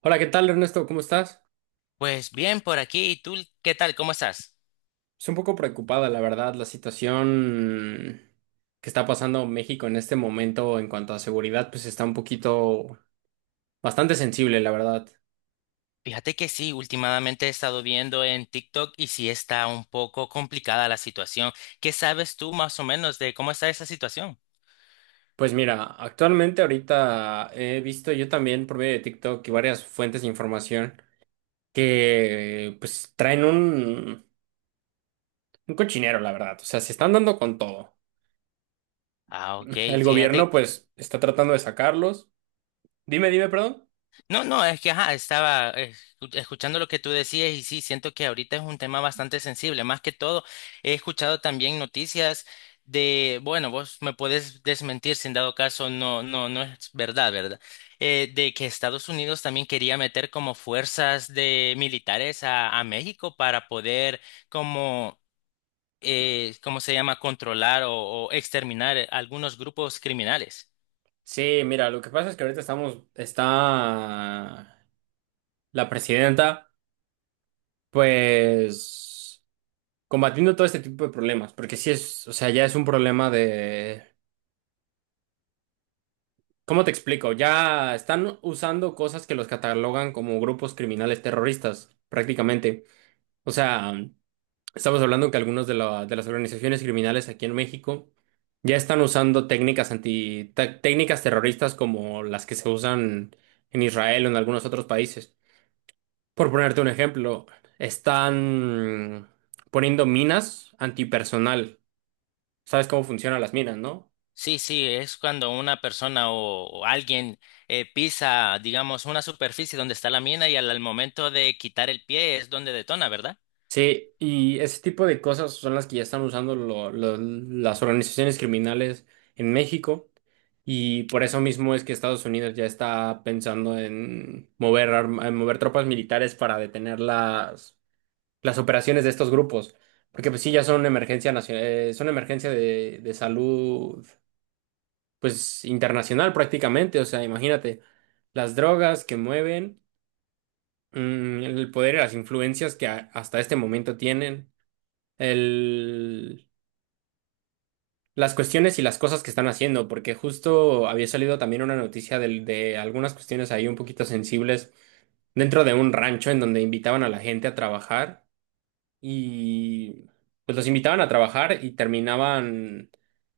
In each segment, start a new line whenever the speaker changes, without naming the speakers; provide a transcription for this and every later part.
Hola, ¿qué tal, Ernesto? ¿Cómo estás?
Pues bien, por aquí. ¿Y tú qué tal? ¿Cómo estás?
Estoy un poco preocupada, la verdad, la situación que está pasando México en este momento en cuanto a seguridad, pues está un poquito bastante sensible, la verdad.
Fíjate que sí, últimamente he estado viendo en TikTok y sí está un poco complicada la situación. ¿Qué sabes tú más o menos de cómo está esa situación?
Pues mira, actualmente ahorita he visto yo también por medio de TikTok y varias fuentes de información que pues traen un cochinero, la verdad. O sea, se están dando con todo.
Ah, ok,
El gobierno
fíjate.
pues está tratando de sacarlos. Dime, perdón.
No, no, es que ajá, estaba escuchando lo que tú decías y sí, siento que ahorita es un tema bastante sensible. Más que todo, he escuchado también noticias de, bueno, vos me puedes desmentir si en dado caso, no, no, no es verdad, ¿verdad? De que Estados Unidos también quería meter como fuerzas de militares a México para poder como, ¿cómo se llama?, controlar o exterminar algunos grupos criminales.
Sí, mira, lo que pasa es que ahorita está la presidenta, pues, combatiendo todo este tipo de problemas, porque sí es, o sea, ya es un problema de, ¿cómo te explico? Ya están usando cosas que los catalogan como grupos criminales terroristas, prácticamente. O sea, estamos hablando que algunas de las organizaciones criminales aquí en México ya están usando técnicas terroristas como las que se usan en Israel o en algunos otros países. Por ponerte un ejemplo, están poniendo minas antipersonal. ¿Sabes cómo funcionan las minas, no?
Sí, sí, es cuando una persona o alguien pisa, digamos, una superficie donde está la mina y al momento de quitar el pie es donde detona, ¿verdad?
Sí, y ese tipo de cosas son las que ya están usando las organizaciones criminales en México. Y por eso mismo es que Estados Unidos ya está pensando en en mover tropas militares para detener las operaciones de estos grupos. Porque pues sí, ya son son emergencia de salud pues internacional prácticamente, o sea, imagínate las drogas que mueven, el poder y las influencias que hasta este momento tienen, el, las cuestiones y las cosas que están haciendo, porque justo había salido también una noticia de algunas cuestiones ahí un poquito sensibles dentro de un rancho en donde invitaban a la gente a trabajar y pues los invitaban a trabajar y terminaban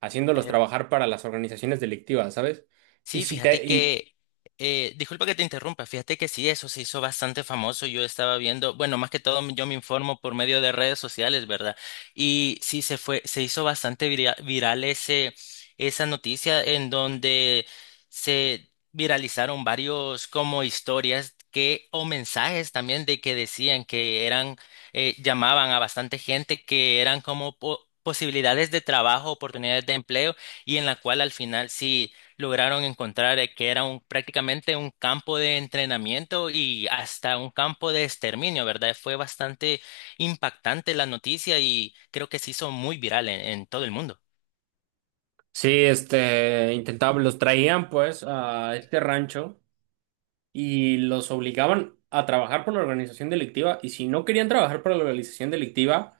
haciéndolos
Eh,
trabajar para las organizaciones delictivas, ¿sabes? Y
Sí,
si
fíjate
te, y,
que, disculpa que te interrumpa, fíjate que sí, eso se hizo bastante famoso. Yo estaba viendo, bueno, más que todo yo me informo por medio de redes sociales, ¿verdad? Y sí, se hizo bastante viral esa noticia en donde se viralizaron varios como historias que, o mensajes también de que decían que eran, llamaban a bastante gente que eran como posibilidades de trabajo, oportunidades de empleo y en la cual al final sí lograron encontrar que era prácticamente un campo de entrenamiento y hasta un campo de exterminio, ¿verdad? Fue bastante impactante la noticia y creo que se hizo muy viral en todo el mundo.
Sí, este, intentaban, los traían pues a este rancho y los obligaban a trabajar por la organización delictiva y si no querían trabajar por la organización delictiva,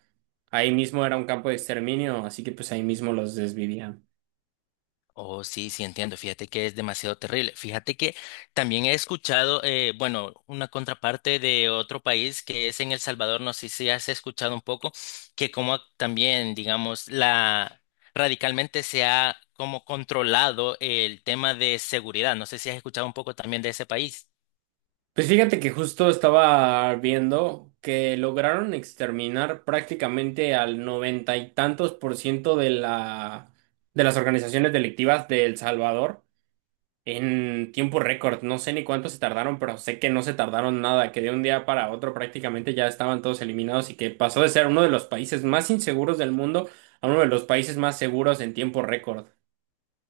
ahí mismo era un campo de exterminio, así que pues ahí mismo los desvivían.
Oh, sí, sí, entiendo. Fíjate que es demasiado terrible. Fíjate que también he escuchado, bueno, una contraparte de otro país que es en El Salvador, no sé si has escuchado un poco, que como también, digamos, la radicalmente se ha como controlado el tema de seguridad. No sé si has escuchado un poco también de ese país.
Pues fíjate que justo estaba viendo que lograron exterminar prácticamente al noventa y tantos por ciento de de las organizaciones delictivas de El Salvador. En tiempo récord, no sé ni cuánto se tardaron, pero sé que no se tardaron nada, que de un día para otro prácticamente ya estaban todos eliminados y que pasó de ser uno de los países más inseguros del mundo a uno de los países más seguros en tiempo récord.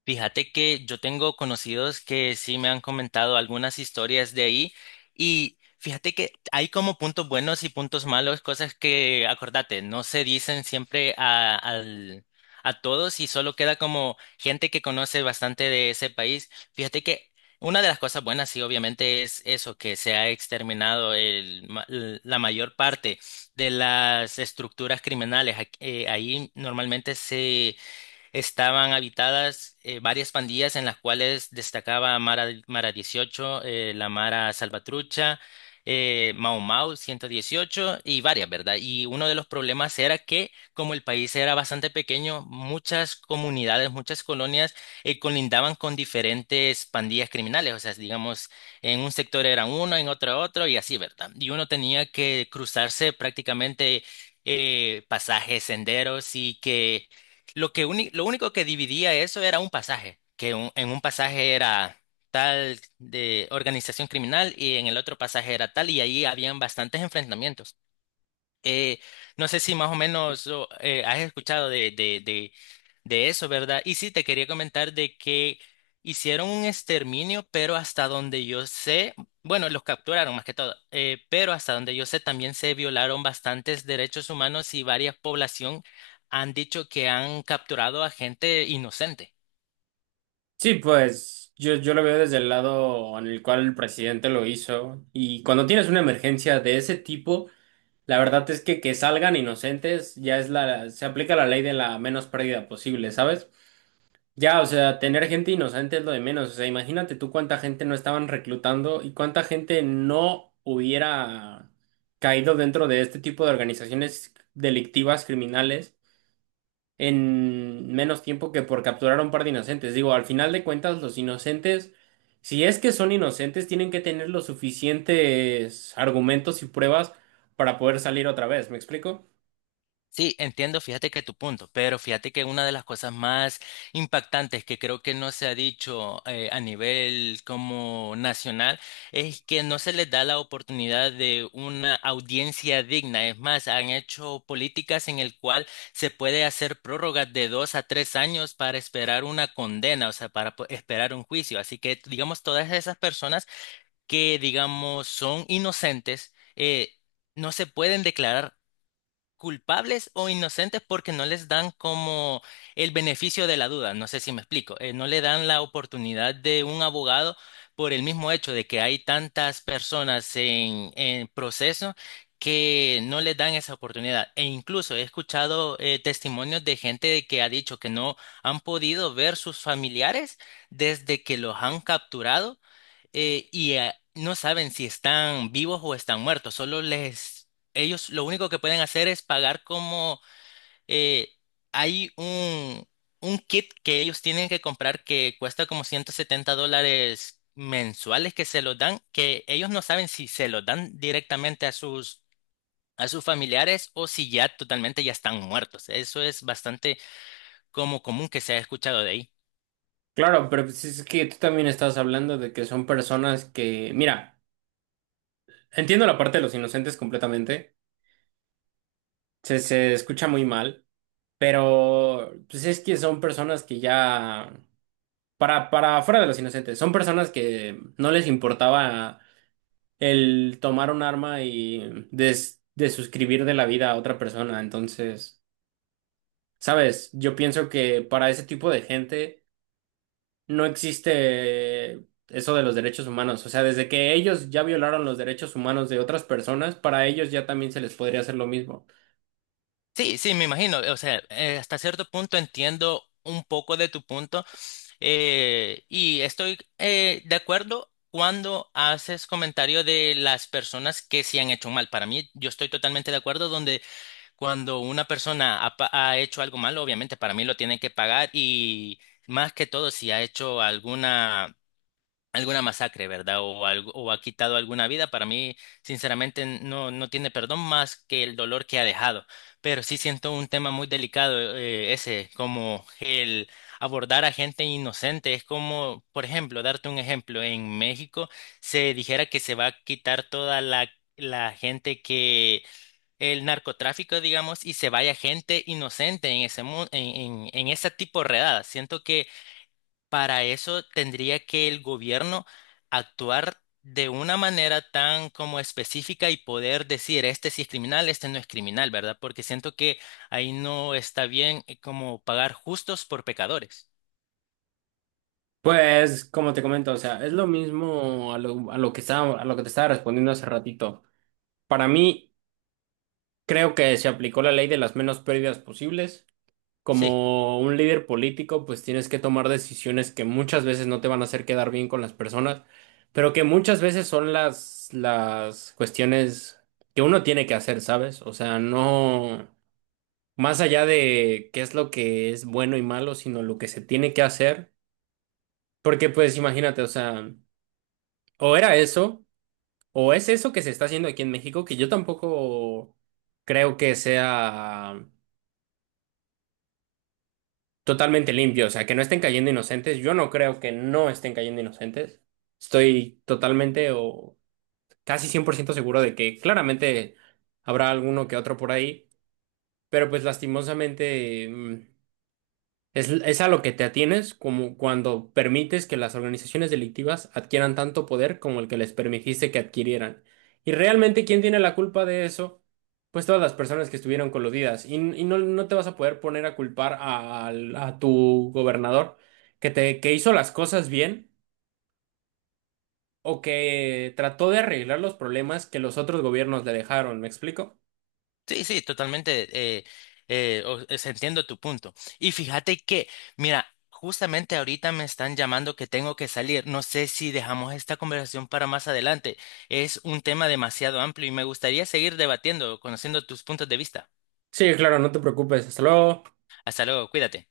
Fíjate que yo tengo conocidos que sí me han comentado algunas historias de ahí y fíjate que hay como puntos buenos y puntos malos, cosas que, acordate, no se dicen siempre a todos y solo queda como gente que conoce bastante de ese país. Fíjate que una de las cosas buenas sí obviamente es eso, que se ha exterminado el la mayor parte de las estructuras criminales. Ahí normalmente se estaban habitadas varias pandillas en las cuales destacaba Mara 18 la Mara Salvatrucha, Mau Mau 118 y varias, ¿verdad? Y uno de los problemas era que como el país era bastante pequeño, muchas comunidades, muchas colonias colindaban con diferentes pandillas criminales, o sea, digamos, en un sector era uno, en otro otro y así, ¿verdad? Y uno tenía que cruzarse prácticamente pasajes, senderos y que lo único que dividía eso era un pasaje, que en un pasaje era tal de organización criminal y en el otro pasaje era tal y ahí habían bastantes enfrentamientos. Eh, no sé si más o menos o, has escuchado de eso, ¿verdad? Y sí, te quería comentar de que hicieron un exterminio, pero hasta donde yo sé, bueno, los capturaron más que todo, pero hasta donde yo sé también se violaron bastantes derechos humanos y varias población han dicho que han capturado a gente inocente.
Sí, pues yo lo veo desde el lado en el cual el presidente lo hizo y cuando tienes una emergencia de ese tipo, la verdad es que salgan inocentes ya es se aplica la ley de la menos pérdida posible, ¿sabes? Ya, o sea, tener gente inocente es lo de menos. O sea, imagínate tú cuánta gente no estaban reclutando y cuánta gente no hubiera caído dentro de este tipo de organizaciones delictivas, criminales, en menos tiempo que por capturar a un par de inocentes. Digo, al final de cuentas, los inocentes, si es que son inocentes, tienen que tener los suficientes argumentos y pruebas para poder salir otra vez. ¿Me explico?
Sí, entiendo, fíjate que tu punto, pero fíjate que una de las cosas más impactantes que creo que no se ha dicho a nivel como nacional es que no se les da la oportunidad de una audiencia digna. Es más, han hecho políticas en el cual se puede hacer prórrogas de 2 a 3 años para esperar una condena, o sea, esperar un juicio. Así que, digamos, todas esas personas que, digamos, son inocentes, no se pueden declarar culpables o inocentes porque no les dan como el beneficio de la duda. No sé si me explico. No le dan la oportunidad de un abogado por el mismo hecho de que hay tantas personas en proceso que no les dan esa oportunidad. E incluso he escuchado testimonios de gente que ha dicho que no han podido ver sus familiares desde que los han capturado no saben si están vivos o están muertos, solo ellos lo único que pueden hacer es pagar como eh, hay un kit que ellos tienen que comprar que cuesta como $170 mensuales que se los dan, que ellos no saben si se los dan directamente a sus familiares o si ya totalmente ya están muertos. Eso es bastante como común que se ha escuchado de ahí.
Claro, pero pues es que tú también estás hablando de que son personas que, mira. Entiendo la parte de los inocentes completamente. Se escucha muy mal, pero pues es que son personas que ya, para fuera de los inocentes, son personas que no les importaba el tomar un arma y desuscribir de la vida a otra persona. Entonces, sabes, yo pienso que para ese tipo de gente no existe eso de los derechos humanos. O sea, desde que ellos ya violaron los derechos humanos de otras personas, para ellos ya también se les podría hacer lo mismo.
Sí, sí, me imagino. O sea, hasta cierto punto entiendo un poco de tu punto y estoy de acuerdo cuando haces comentario de las personas que se han hecho mal. Para mí, yo estoy totalmente de acuerdo donde cuando una persona ha hecho algo malo, obviamente para mí lo tiene que pagar y más que todo si ha hecho alguna alguna masacre, ¿verdad? O algo, o ha quitado alguna vida. Para mí, sinceramente, no, no tiene perdón más que el dolor que ha dejado. Pero sí siento un tema muy delicado, ese, como el abordar a gente inocente. Es como, por ejemplo, darte un ejemplo, en México se dijera que se va a quitar toda la gente que el narcotráfico, digamos, y se vaya gente inocente en en ese tipo de redadas. Siento que para eso tendría que el gobierno actuar de una manera tan como específica y poder decir, este sí es criminal, este no es criminal, ¿verdad? Porque siento que ahí no está bien como pagar justos por pecadores.
Pues, como te comento, o sea, es lo mismo a a lo que estaba, a lo que te estaba respondiendo hace ratito. Para mí, creo que se aplicó la ley de las menos pérdidas posibles.
Sí.
Como un líder político, pues tienes que tomar decisiones que muchas veces no te van a hacer quedar bien con las personas, pero que muchas veces son las cuestiones que uno tiene que hacer, ¿sabes? O sea, no más allá de qué es lo que es bueno y malo, sino lo que se tiene que hacer. Porque, pues, imagínate, o sea. O era eso, o es eso que se está haciendo aquí en México, que yo tampoco creo que sea totalmente limpio, o sea, que no estén cayendo inocentes. Yo no creo que no estén cayendo inocentes. Estoy totalmente o casi 100% seguro de que claramente habrá alguno que otro por ahí, pero pues lastimosamente... mm, es a lo que te atienes como cuando permites que las organizaciones delictivas adquieran tanto poder como el que les permitiste que adquirieran. Y realmente, ¿quién tiene la culpa de eso? Pues todas las personas que estuvieron coludidas. Y no te vas a poder poner a culpar a tu gobernador que hizo las cosas bien o que trató de arreglar los problemas que los otros gobiernos le dejaron. ¿Me explico?
Sí, sí, totalmente. eh, Entiendo tu punto. Y fíjate que, mira, justamente ahorita me están llamando que tengo que salir. No sé si dejamos esta conversación para más adelante. Es un tema demasiado amplio y me gustaría seguir debatiendo, conociendo tus puntos de vista.
Sí, claro, no te preocupes. Hasta luego.
Hasta luego, cuídate.